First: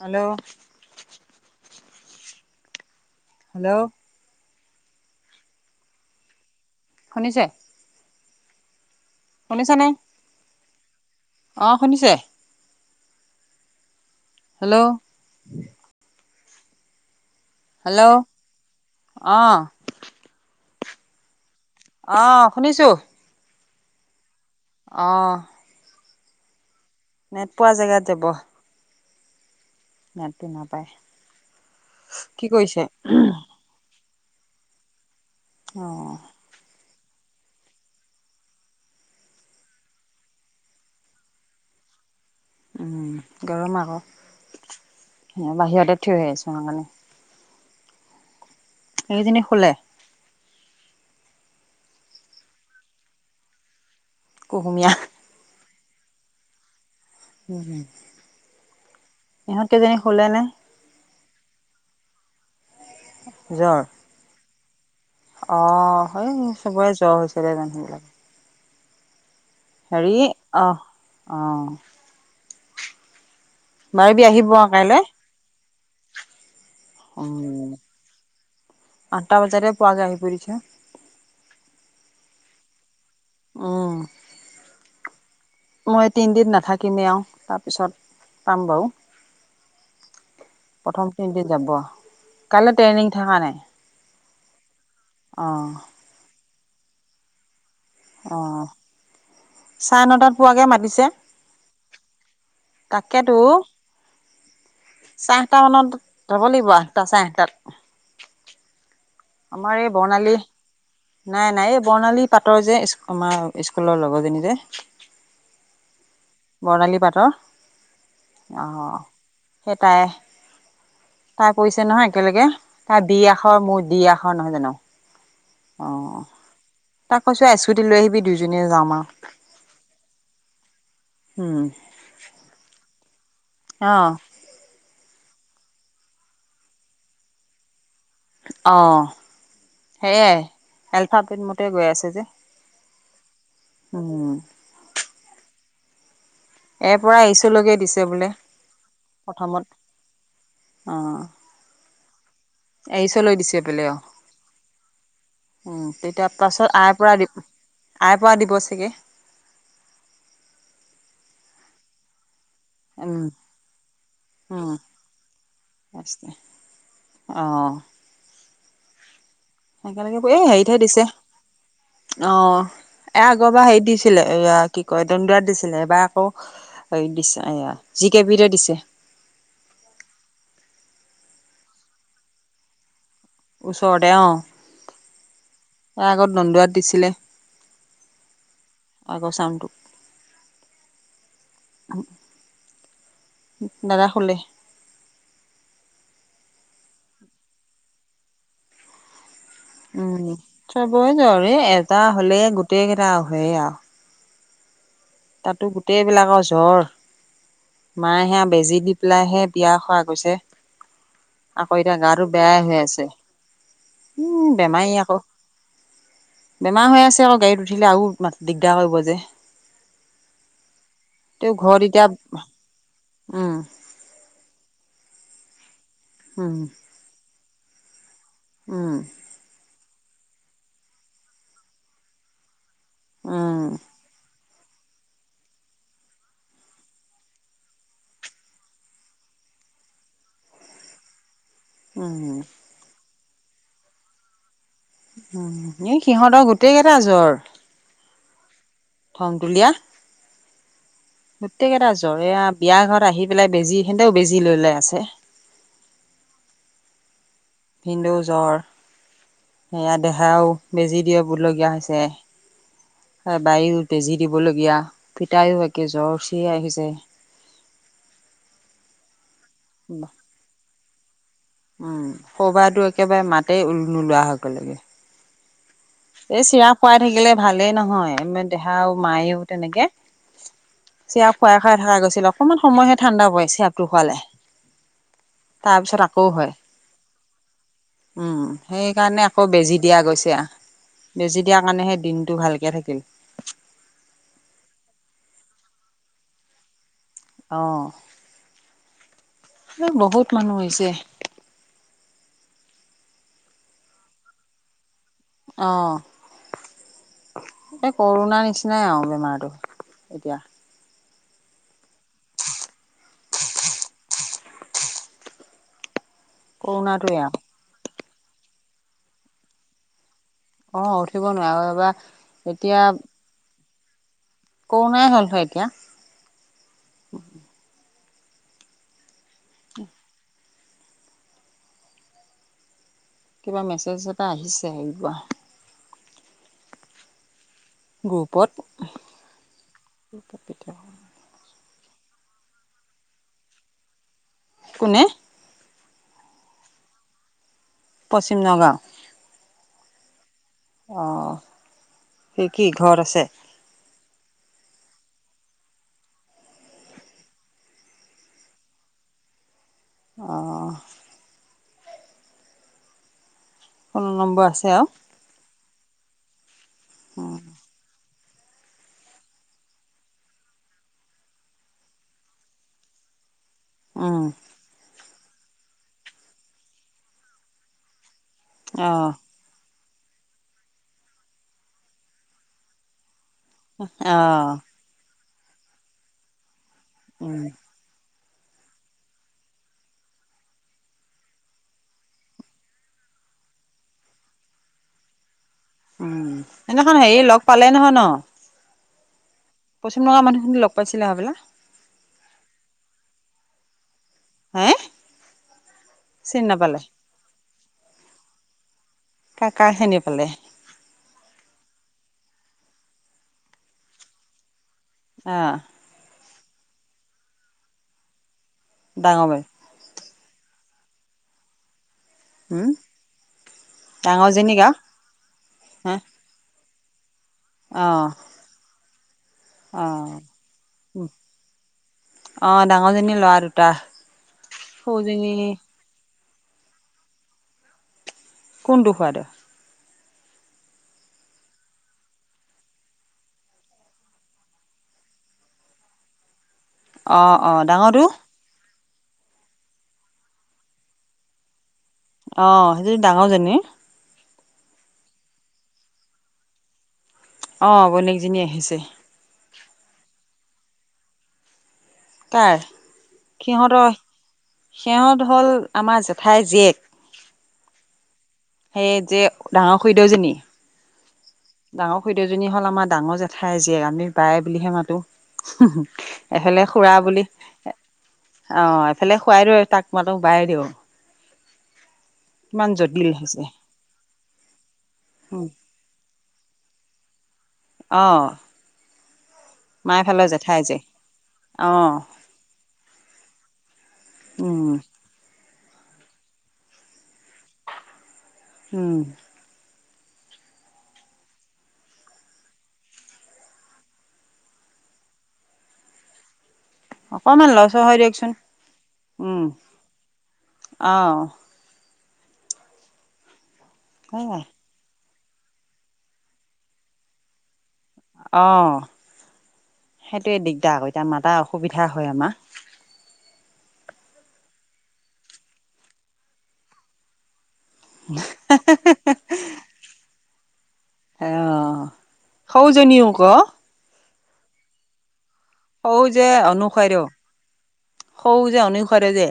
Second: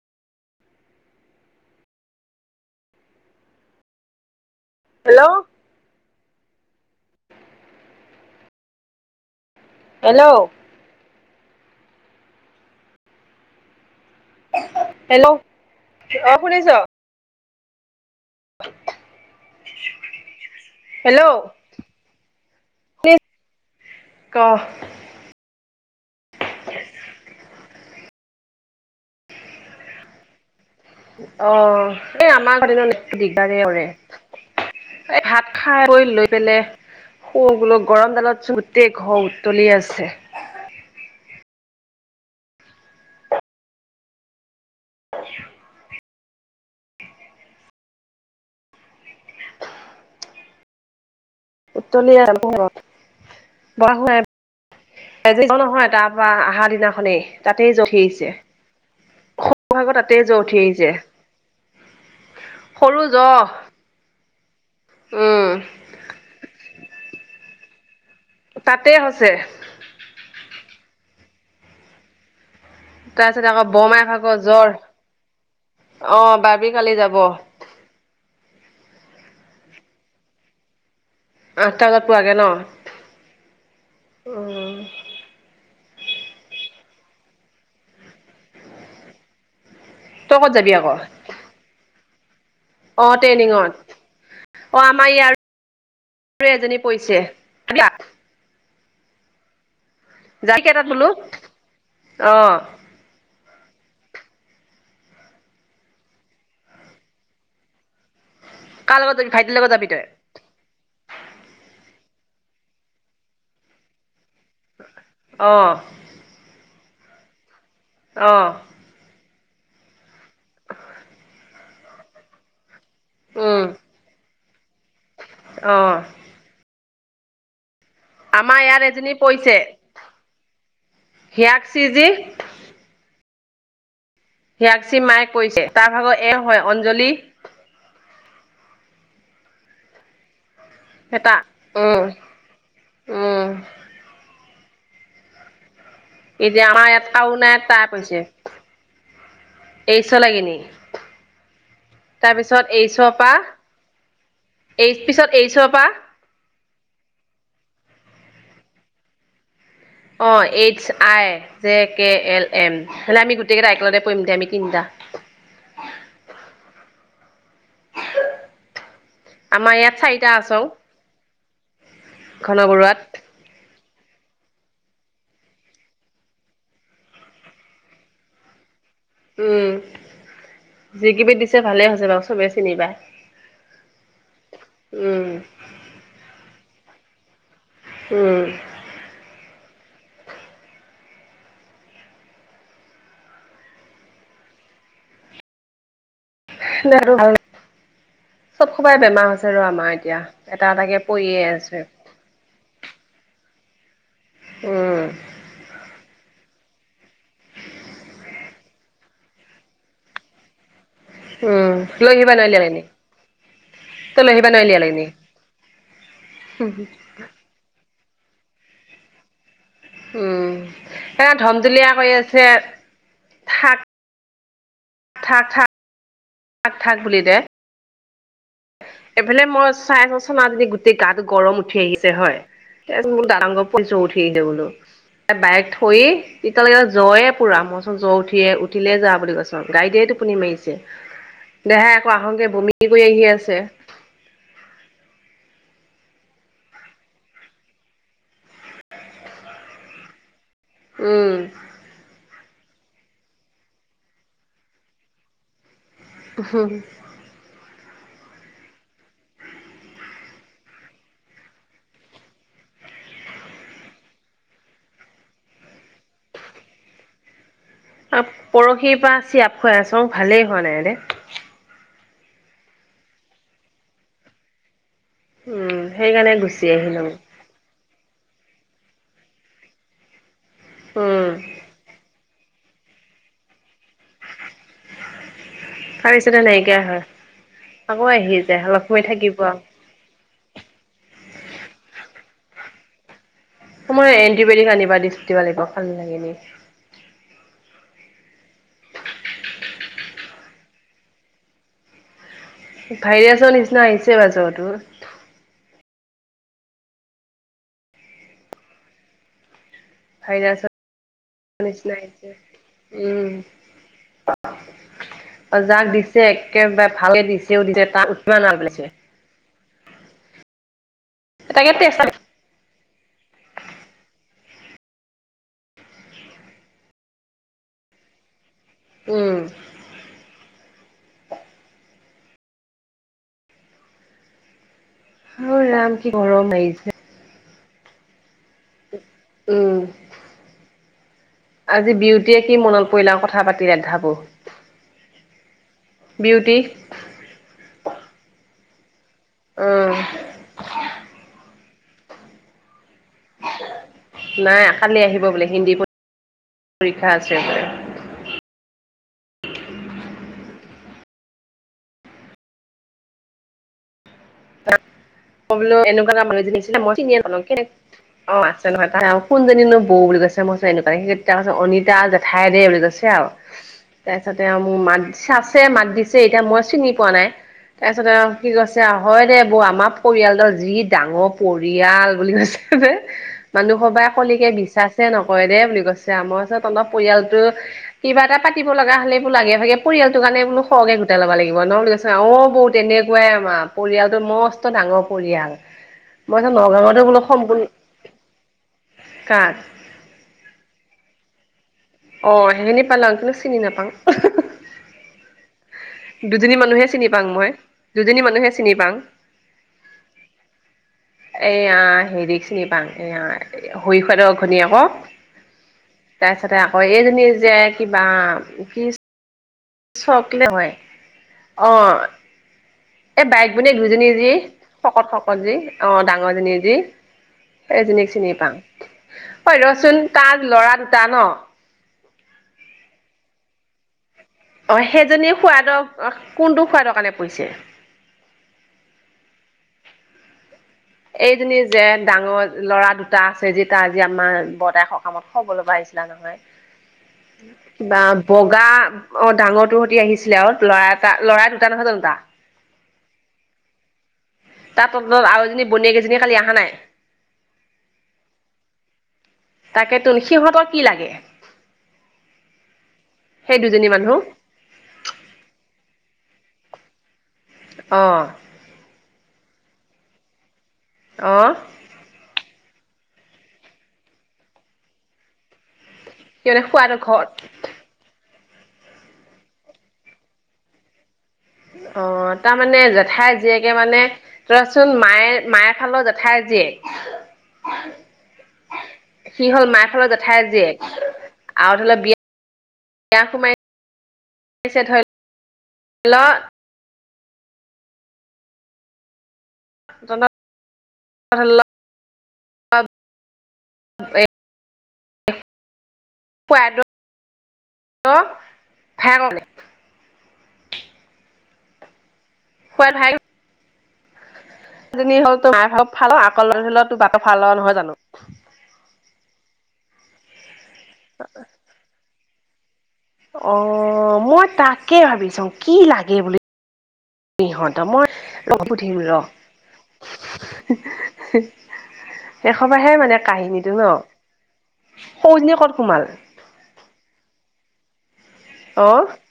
Hello. Hello. Hello. শুনিছে? শুনিছা নে? হেল্ল'। অহ, শুনিছে? হেল্ল'। হেল্ল' অহ, শুনিছ? হেল্ল' অহ। হেল্ল'। অহ, শুনিছোঁ। [unintelligible] ক'। অহ। নেট পোৱা জেগাত যাব। নেটটো নাপায়। অহ, এই কি আমাৰ ঘৰত কৰিছে এনেইও নেটটো দিগদাৰে কৰেই। এই ভাত অ খাই-বৈই লৈ পেলাই শুই গলো গৰম ডালত গোটেই ঘৰ উতলি আছে। উম, গৰম আকৌ বাহিৰতে থিয় হৈ আছো সেইকাৰণে। সেই কেইজননী শুলে? উত্তলি আছে গৰমত। [unintelligible] নাই। কুহুমীয়া। নহয় তাৰপৰা আহা দিনাখনেই তাতেই জ্বৰ উঠি আহিছে। ইহঁত তাৰ আকৌ কেইজনী তাতে শুলে নে জ্বৰ উঠি আহিছে। সৰু জহ। জ্বৰ অ' স চবৰে জ্বৰ হৈছে জানা। তাতে হৈছে। হেৰি অ' অ'। তাৰপিছত আকৌ বৰমাই পাৰিবি ভাগৰ আহিব জ্বৰ, কাইলৈ অ' বাৰ্বি কালি যাব। উম আঠটা বজাতে পুৱো গাড়ী বহিছে। আঠটা বজাত পোৱাকে ন। অ'। উম মই তিনদিন নাথাকিমে আৰু তাৰপিছত, পাম বাৰু। তই কত যাবি আকৌ। তিনদিন যাব। কাইলৈ ট্ৰেইনিং অ' থকা নাই ট্ৰেইনিঙত, অ' আমাৰ ইয়াৰ অঁ এজনি পৰিছে [unintelligible] অ'। চাহ নতাত ৰাতি কেটাত খোলো, অ'। তাকেতো। চাৰে আঠটা মানত, যাব লাগিব আঠটা চাৰে আঠটাত। কাৰ লগত যাবি? ভাইটিৰ লগত আমাৰ যাবি এই তই বৰ্ণালী নাই নাই, এই বৰ্ণালী পাটৰ যে আমাৰ স্কুলৰ লগৰজনী যে। অ'। বৰ্ণালী পাটৰ, অ আহ সেই টাই পৰিছে নহয় একেলগে, তাৰ বি আখৰ উম মোৰ দি আখৰ নহয়, জানো অ'। তাক কৈছো স্কুটি লৈ আহিবি। আমাৰ দুইজনীয়ে ইয়াত যাম এজনী আৰু পৰিছে, উম হিয়াক চি যি অ'। হিয়াকসী মায়েক কৈছে তাৰ ভাগত এ হয় অঞ্জলি। অ' সেয়াই। এটা এলফাপেট মতে গৈ উম আছে যে, উম উম। এতিয়া আমাৰ এ ইয়াত পৰা কাউনাইত এইচলৈকে তাই দিছে পৰিছে বোলে। প্ৰথমত, এইচ লাগিনি অ'। তাৰপিছত এইচৰপা, অঁ এই পিছত এইচৰপা তেতিয়া পাছত আইৰ পৰা, আইৰ পৰা দিব চাগে। অ' H I J K L. M হলে আমি গোটেই কেইটা একেলতে পৰিম দে আমি তিনিটা। অ'। আমাৰ এ ইয়াত চাৰিটা সেৰিতয়ে এই আছৌ হেৰিতহে দিছে ঘন বৰুৱাত অ' এক ব হেৰি দিছিলে এ কি কয় দণ্ডিয়াত দিছিলে, এই বাৰ আকৌ দিছে, এয়া জি কে বিৰে দিছে। উম, যি কিবি দিছে ভালে হৈছে বাৰু চবে চিনি পাই। ওচৰতে অ', তাৰ আগত নন্দোৱাত দিছিলে। উম। আগচাউণ্টো। দাদা হলে [unintelligible] চব সবাই বেমাৰ আছে। আৰু আমাৰ এতিয়া, উম এটা এটাকে চবৰে পৰিয়ে জ্বৰ এই আছে। এটা হ'লে গোটেই কেইটা হয়ে আৰু। উম। তাতো গোটেইবিলাকৰ জ্বৰ। মায়ে সেয়া বেজি দি পেলাইহে বিয়া খোৱা গৈছে। উম আকৌ এতিয়া লৈ গাটো আহিবা নোৱাৰিলি বেয়াই হৈ এনে আছে তই লৈ উম, আহিবা নোৱাৰিলি বেমাৰী এনে আকৌ। বেমাৰ হৈ আছে আকৌ গাড়ীত উঠিলে আৰু দিগদাৰ কৰিব যে। উম, তেওঁ ঘৰত ধমজুলীয়া এতিয়া কৰি আছে উম, থাক থাক থা উম, থাক বুলি দে উম, এইফালে মই চাই চছ মী গোটেই গাটো গৰম উঠি আহিছে হয়। [unintelligible] ডাৰংগৰ উম পুলিচ উঠি আহিলে বুলো। বাইক থৈ তেতিয়ালৈকে জয়ে পুৰা মোৰ ওচৰত জ্বৰ উঠিয়ে উঠিলে যা বুলি কৈছো। গাইডে টোপুনি মাৰিছে। [inaudible] দেহাই আকৌ উম আহংকে বমি কৰি আহি আছে। উম, এই সিহঁতৰ গোটেই কেইটা জ্বৰ। খং তুলীয়া উম, গোটেই কেইটা জ্বৰ এয়া বিয়া ঘৰত আহি পেলাই বেজি সেহঁতেও বেজি লৈ লৈ আছে। [unintelligible] ভিন্দেও জ্বৰ, সেয়া দেহাও বেজি দিবলগীয়া হৈছে। বায়ো বেজি দিবলগীয়া পিতায়ো একে জ্বৰ উঠি আহিছে। [inaudible] পৰহিৰ পৰা চিৰাপ খুৱাই আছো ভালেই হোৱা নাই ৰে। উম, হৰু বায়েটো একেবাৰে মাতেই নোলোৱা সৈগলগে উম, সেইকাৰণে এই গুচি চিৰাপ খুৱাই আহিলোঁ। থাকিলে ভালেই নহয় দেহাও মায়েও তেনেকে উম, চিৰাপ খুৱাই খোৱাই থকা গৈছিলে অকমান সময়হে ঠাণ্ডা পৰে চেৰাপটো খোৱালে। পাৰিছে নে নাই, এতিয়া আকৌ উম আহি যায় অলপ সময় সেইকাৰণে থাকিব দিয়া গৈছে বেজি দিয়াৰ কাৰণেহে দিনটো ভালকে থাকিল। মই এণ্টিবায়টিক আনিবা দিছ দিব লাগিব ভাল লাগে নে অ', এ বহুত মানুহ হৈছে। ভাইৰাছৰ নিচিনা আহিছে এইবাৰ জ্বৰটো অ', এই কৰোণা নিচিনাই আৰু বেমাৰটো। এতিয়া ভাইৰাছৰ নিচিনা আহিছে। উম, অ', যাক দিছ একেবাৰে কৰোণাটোৱে ভালে আৰু দিছেও দিছে তাত উঠা পেলাইছে অ', উঠিব নোৱাৰো তাকে এবাৰ টেষ্ট এতিয়া কৰোণাই হ'ল হয় এতিয়া উম, কিবা মেছেজ এটা আহিছে অ, ৰাম কি গৰম লাগিছে। গ্ৰুপত উম, আজি বিউটিয়ে কি মনত পৰিলে আৰু কথা পাতি [unintelligible] কোনে? বিউটি পশ্চিম নগাঁও উম, অ', সি কি ঘৰত আছে? নাই কালি আহিব বোলে হিন্দী পৰীক্ষা আছে অ। ফোন নম্বৰ আছে আৰু। [unintelligible] অ আছে নহয় তাই কোনজনীনো বৌ বুলি কৈছে মই কৈছে এনেকুৱা [unintelligible] অনিতা জেঠাই দেই। বুলি কৈছে আৰু [inaudible] তাৰপিছতে মোৰ মাত চাছে মাত দিছে এতিয়া মই চিনি পোৱা নাই। তাৰপিছতে আৰু কি কৈছে অ হয় দে বৌ আমাক পৰিয়ালটোৰ যি ডাঙৰ পৰিয়াল বুলি কৈছে। মানুহ সবাই অ কলিকে বিচা নকৰে দেই বুলি কৈছে, মই কৈছোঁ তহঁতৰ পৰিয়ালটো উম কিবা এটা পাতি লগা হ'লে বুলো আগে ভাগে পৰিয়ালটোৰ কাৰণে বোল সৰহে কে গোট ল'ব লাগিব। অ বৌ তেনেকুৱাই আমাৰ, পৰিয়ালটো মস্ত ডাঙৰ পৰিয়াল। উম মই কৈছোঁ সদিনাখন নগাঁৱতো বোলো হেৰি লগ সম্পূৰ্ণ পালে নহয় ন? কাক? পশিমঙৰ মানুহখিন লগ পাইছিলা হবলা। অ সেইখিনি পালং কিন্তু চিনি নাপাং। হে চিনি দুজনী নাপালে মানুহে চিনি মই দুজনী মানুহে চিনি পাং। কা-কাক চিনি পালে। এয়া হেৰি চিনি পাং, এয়া হৰি খুৰাকৰ ঘনী একোক। হা। তাৰপিছতে আকৌ এইজনী যে কিবা কি [unintelligible] [unintelligible] অ [inaudible] এ বাইক-ভনীয়েক দুইজনী যি ডাঙৰজনীক আৰু শকত শকত যি অ হে ডাঙৰজনী যি এজনীক অ চিনি পাং। ঐ ৰচোন অ তাজ ল'ৰা দুটা ন? অ ডাঙৰজনীৰ ল'ৰা দুটা। অ সেইজনী সৰুজনী খোৱাদৰ কোনটো খোৱাদৰ কাৰণে পৰিছে। কোনটো খাদ এইজনী যে ডাঙৰ ল'ৰা দুটা আছে যি তাৰ যি আজি আমাৰ বতাই সকামত খবলৈব আহিছিলা ন। [inaudible] অ অ ডাঙৰটো। বগা অ ডাঙৰটোহঁতি আহিছিলে আৰু, ল'ৰা এটা ল'ৰা দুটা নহয় জানো তা? অ সেইজনী ডাঙৰজনী। তাত তত আৰুজনী বনীয়েকেইজনী কালি অহা নাই। অঁ বনকজনী আহিছে। তাকে তোন সিহঁতৰ কি লাগে? তাৰ সেই দুজনী সিহঁতৰ মানুহ সিহঁত হ'ল আমাৰ জেঠাইৰ জীয়েক। অ। সেয়ে যে ডাঙৰ খৰিদেউ জনী অ। ডাঙৰ খুৰীদেউজনী হ'ল আমাৰ ডাঙৰ জেঠাই জীয়েক। আমি বায় বুলিহে মাতো। সি মানে এফালে খুৰা খোৱাটো বুলি ঘৰত অ এফালে খৰাই দিও তাক মাত বাই দিওঁ। অ তাৰ মানে জটিল জেঠাই হৈছে জীয়েকে মানে তৰাচোন মায়ে মায়ে ফালৰ জেঠাই জীয়েক। অ। সি হ'ল মাৰ ফালৰ মাইফালৰ জেঠাইৰ জেঠাই যে জীয়েক, অ আৰু ধৰি লও বিয়া বিয়া সোমাই উম ধৰি- ল উম। [unintelligible] [inaudible] অকমান লৰ চৰ হয় দিয়কচোন। উম, অ'। হয়াল ভাই। সেয়ে। হেইজনি হ'ল তোৰ মাকৰ ফালৰ আকৌ হ'লেও তোৰ বাপৰ ফালৰ নহয় জানো? অ' সেইটোয়ে দিগদাৰ আক এতিয়া মাতাৰ অসুবিধা হয় আমাৰ। অ' মই তাকে ভাবি চাওঁ কি লাগে বুলি। সিহঁত মই ৰ সুধিম ৰ। অ', এসপাহে সৰুজনীও মানে ক কাহিনী। ন' সৌজনী কৰ সৌ যে অনুসাইৰো সৌ যে অ' অনুসাৰেযে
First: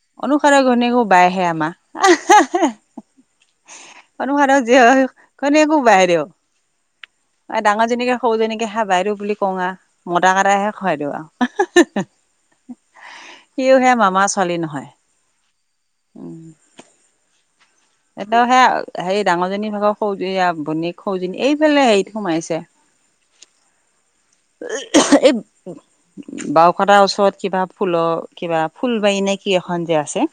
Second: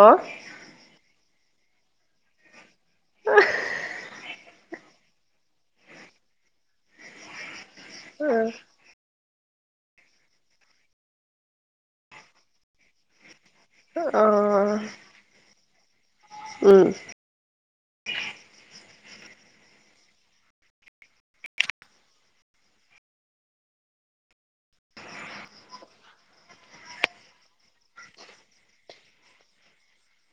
অ' অনুসাৰে ঘৈণীয়েকে বাইহে আমাৰ। অনুসাৰে ঘৈণীয়েকো বায়েৰেও, ডাঙৰজনীকে সৰুজনীকে কঠা বাইদেউ বুলি কওঁহা মতা কটাইহে খুৱাই দিওঁ আৰু। সিওহে মামাৰ ছোৱালী নহয়। অ' উম। এটিয়াহে হেৰি ডাঙৰজনী ভাগৰ সৌজ ভনীক সৌজনী এইফালে হেৰিত সোমাইছে। এই বাওকতাৰ ওচৰত কিবা ফুলৰ কিবা ফুল বাৰী নে কি এখন যে আছে?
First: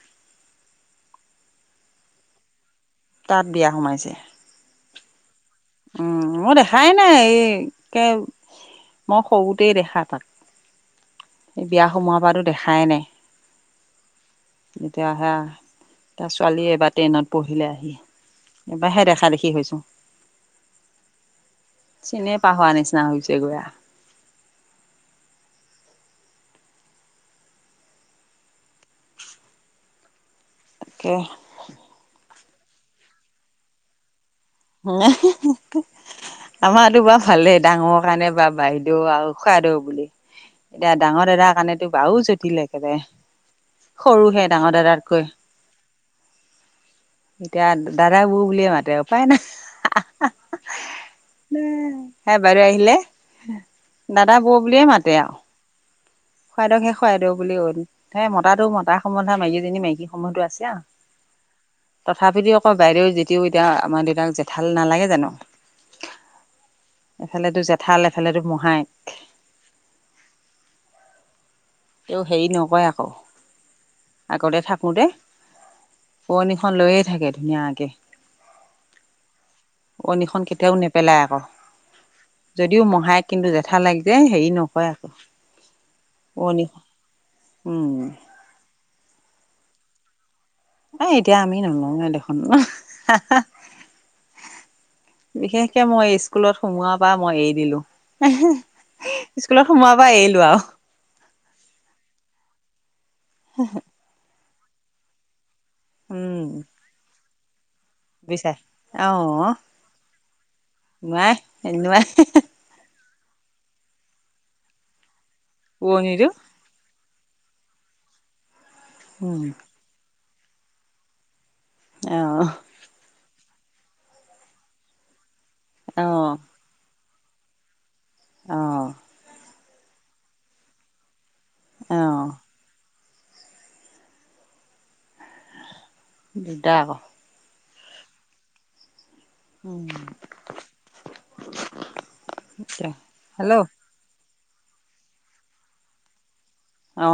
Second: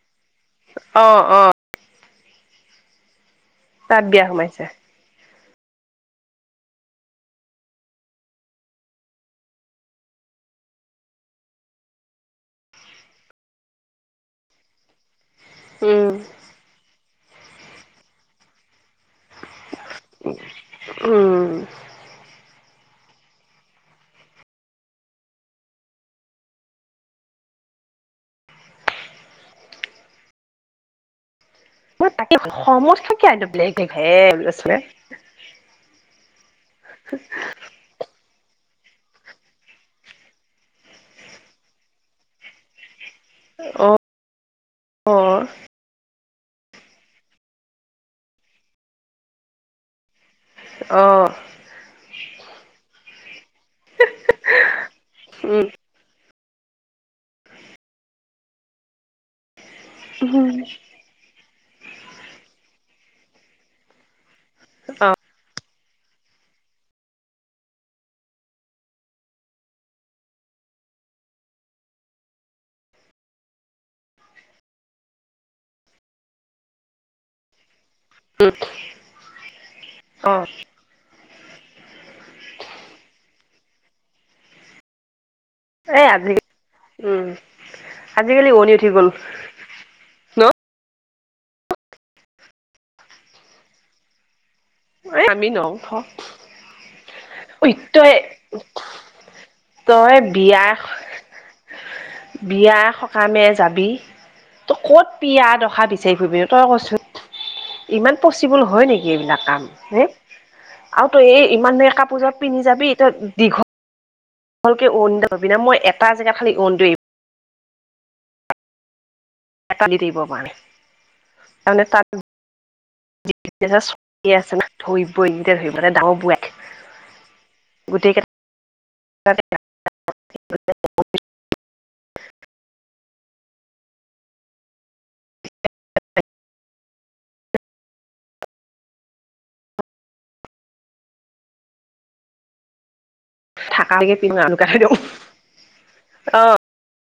অ', অ'। তাত বিয়া তাত সোমাইছে। বিয়া সোমাইছে। উম, মই দেখাই নাই, এই কে মই সৰুতেই দেখা তাক। এই বিয়া সোমোৱা পৰাতো দেখাই নাই। যেতিয়া আহে আ, উম তাৰ ছোৱালীয়ে এবাৰ টেইনত পঢ়িলে আহি। এইবাৰহে দেখা দেখি হৈছোঁ। উম চিনিয়ে পাহৰা নিচিনা হৈছে গৈ আ। তাকে। মই তাকে ভাবোঁ সমত থাকে আইডে বেলেগ বেলেগ হে আছে। আমাৰটো বা ভালেই ডাঙৰ কাৰণে বা বাই দেউ আৰু খুৱাইদেও বুলি, এতিয়া ডাঙৰ দাদাৰ কাৰণেতো বাৰু জটিল একেবাৰে। অ' সৰুহে ডাঙৰ দাদাতকৈ। অ' এতিয়া দাদাই বৌ বুলিয়ে মাতে, উপায় নাই। অ'। হেই বাইদেউ আহিলে দাদা বৌ বুলিয়ে মাতে আৰু। খুৱাইদেউক হে খুৱাইদেউ বুলি হ'ল, সেই মতাটো মতাৰ সম্বন্ধ আ, মাইকীজনীক মাইকী। সমন্ধ উম আছে। তথাপিটো আকৌ বাইদেও যেদিও এতিয়া আমাৰ দেউতাক যে ভাল নালাগে জানো? এফালেতো জেঠাল, এফালেতো মহাই। তেওঁ হেৰি নকয় আকৌ। আগতে থাকোতে উৰণিখন লৈয়ে থাকে ধুনীয়াকে। অ' উৰণিখন কেতিয়াও নে পেলাই আকৌ, যদিও মহায়েক কিন্তু জেঠালেক যে হেৰি নকৰে আকৌ। এ, আজি ওৱনি উম, উম আজিকালি উৰণি উঠি গ'ল। ন এ, এতিয়া আমি নলৱে দেখোন। এ আমি বিশেষকে নথ মই স্কুলত সোমোৱাৰপা মই এৰি ঐ দিলোঁ। তই স্কুলত সোমোৱাৰপা তই এৰিলো আৰু। বিয়া বিয়া সকামে যাবি। তই ক'ত পিয়া দখা বিচাৰি উম ফুৰিবিনো তই কছোন? ইমান বুজিছা পচিবল হয় নেকি এইবিলাক অ কাম হে? আৰু তই এই নোৱাই ইমান নোৱাই কাপোৰজাপো পিন্ধি যাবি তই দীঘলকে উৰণিডাল লবি না, মই এটা পুৰণিটো জেগাত খালি উৰণিটো এৰিম। উম, এটা দি দিব পাৰেে তাৰমানে তাত অ অ [inaudible] গোটেই অ কেইটা [inaudible] অ, দিগদা আক' উম, হেল্ল', [inaudible] অ অ,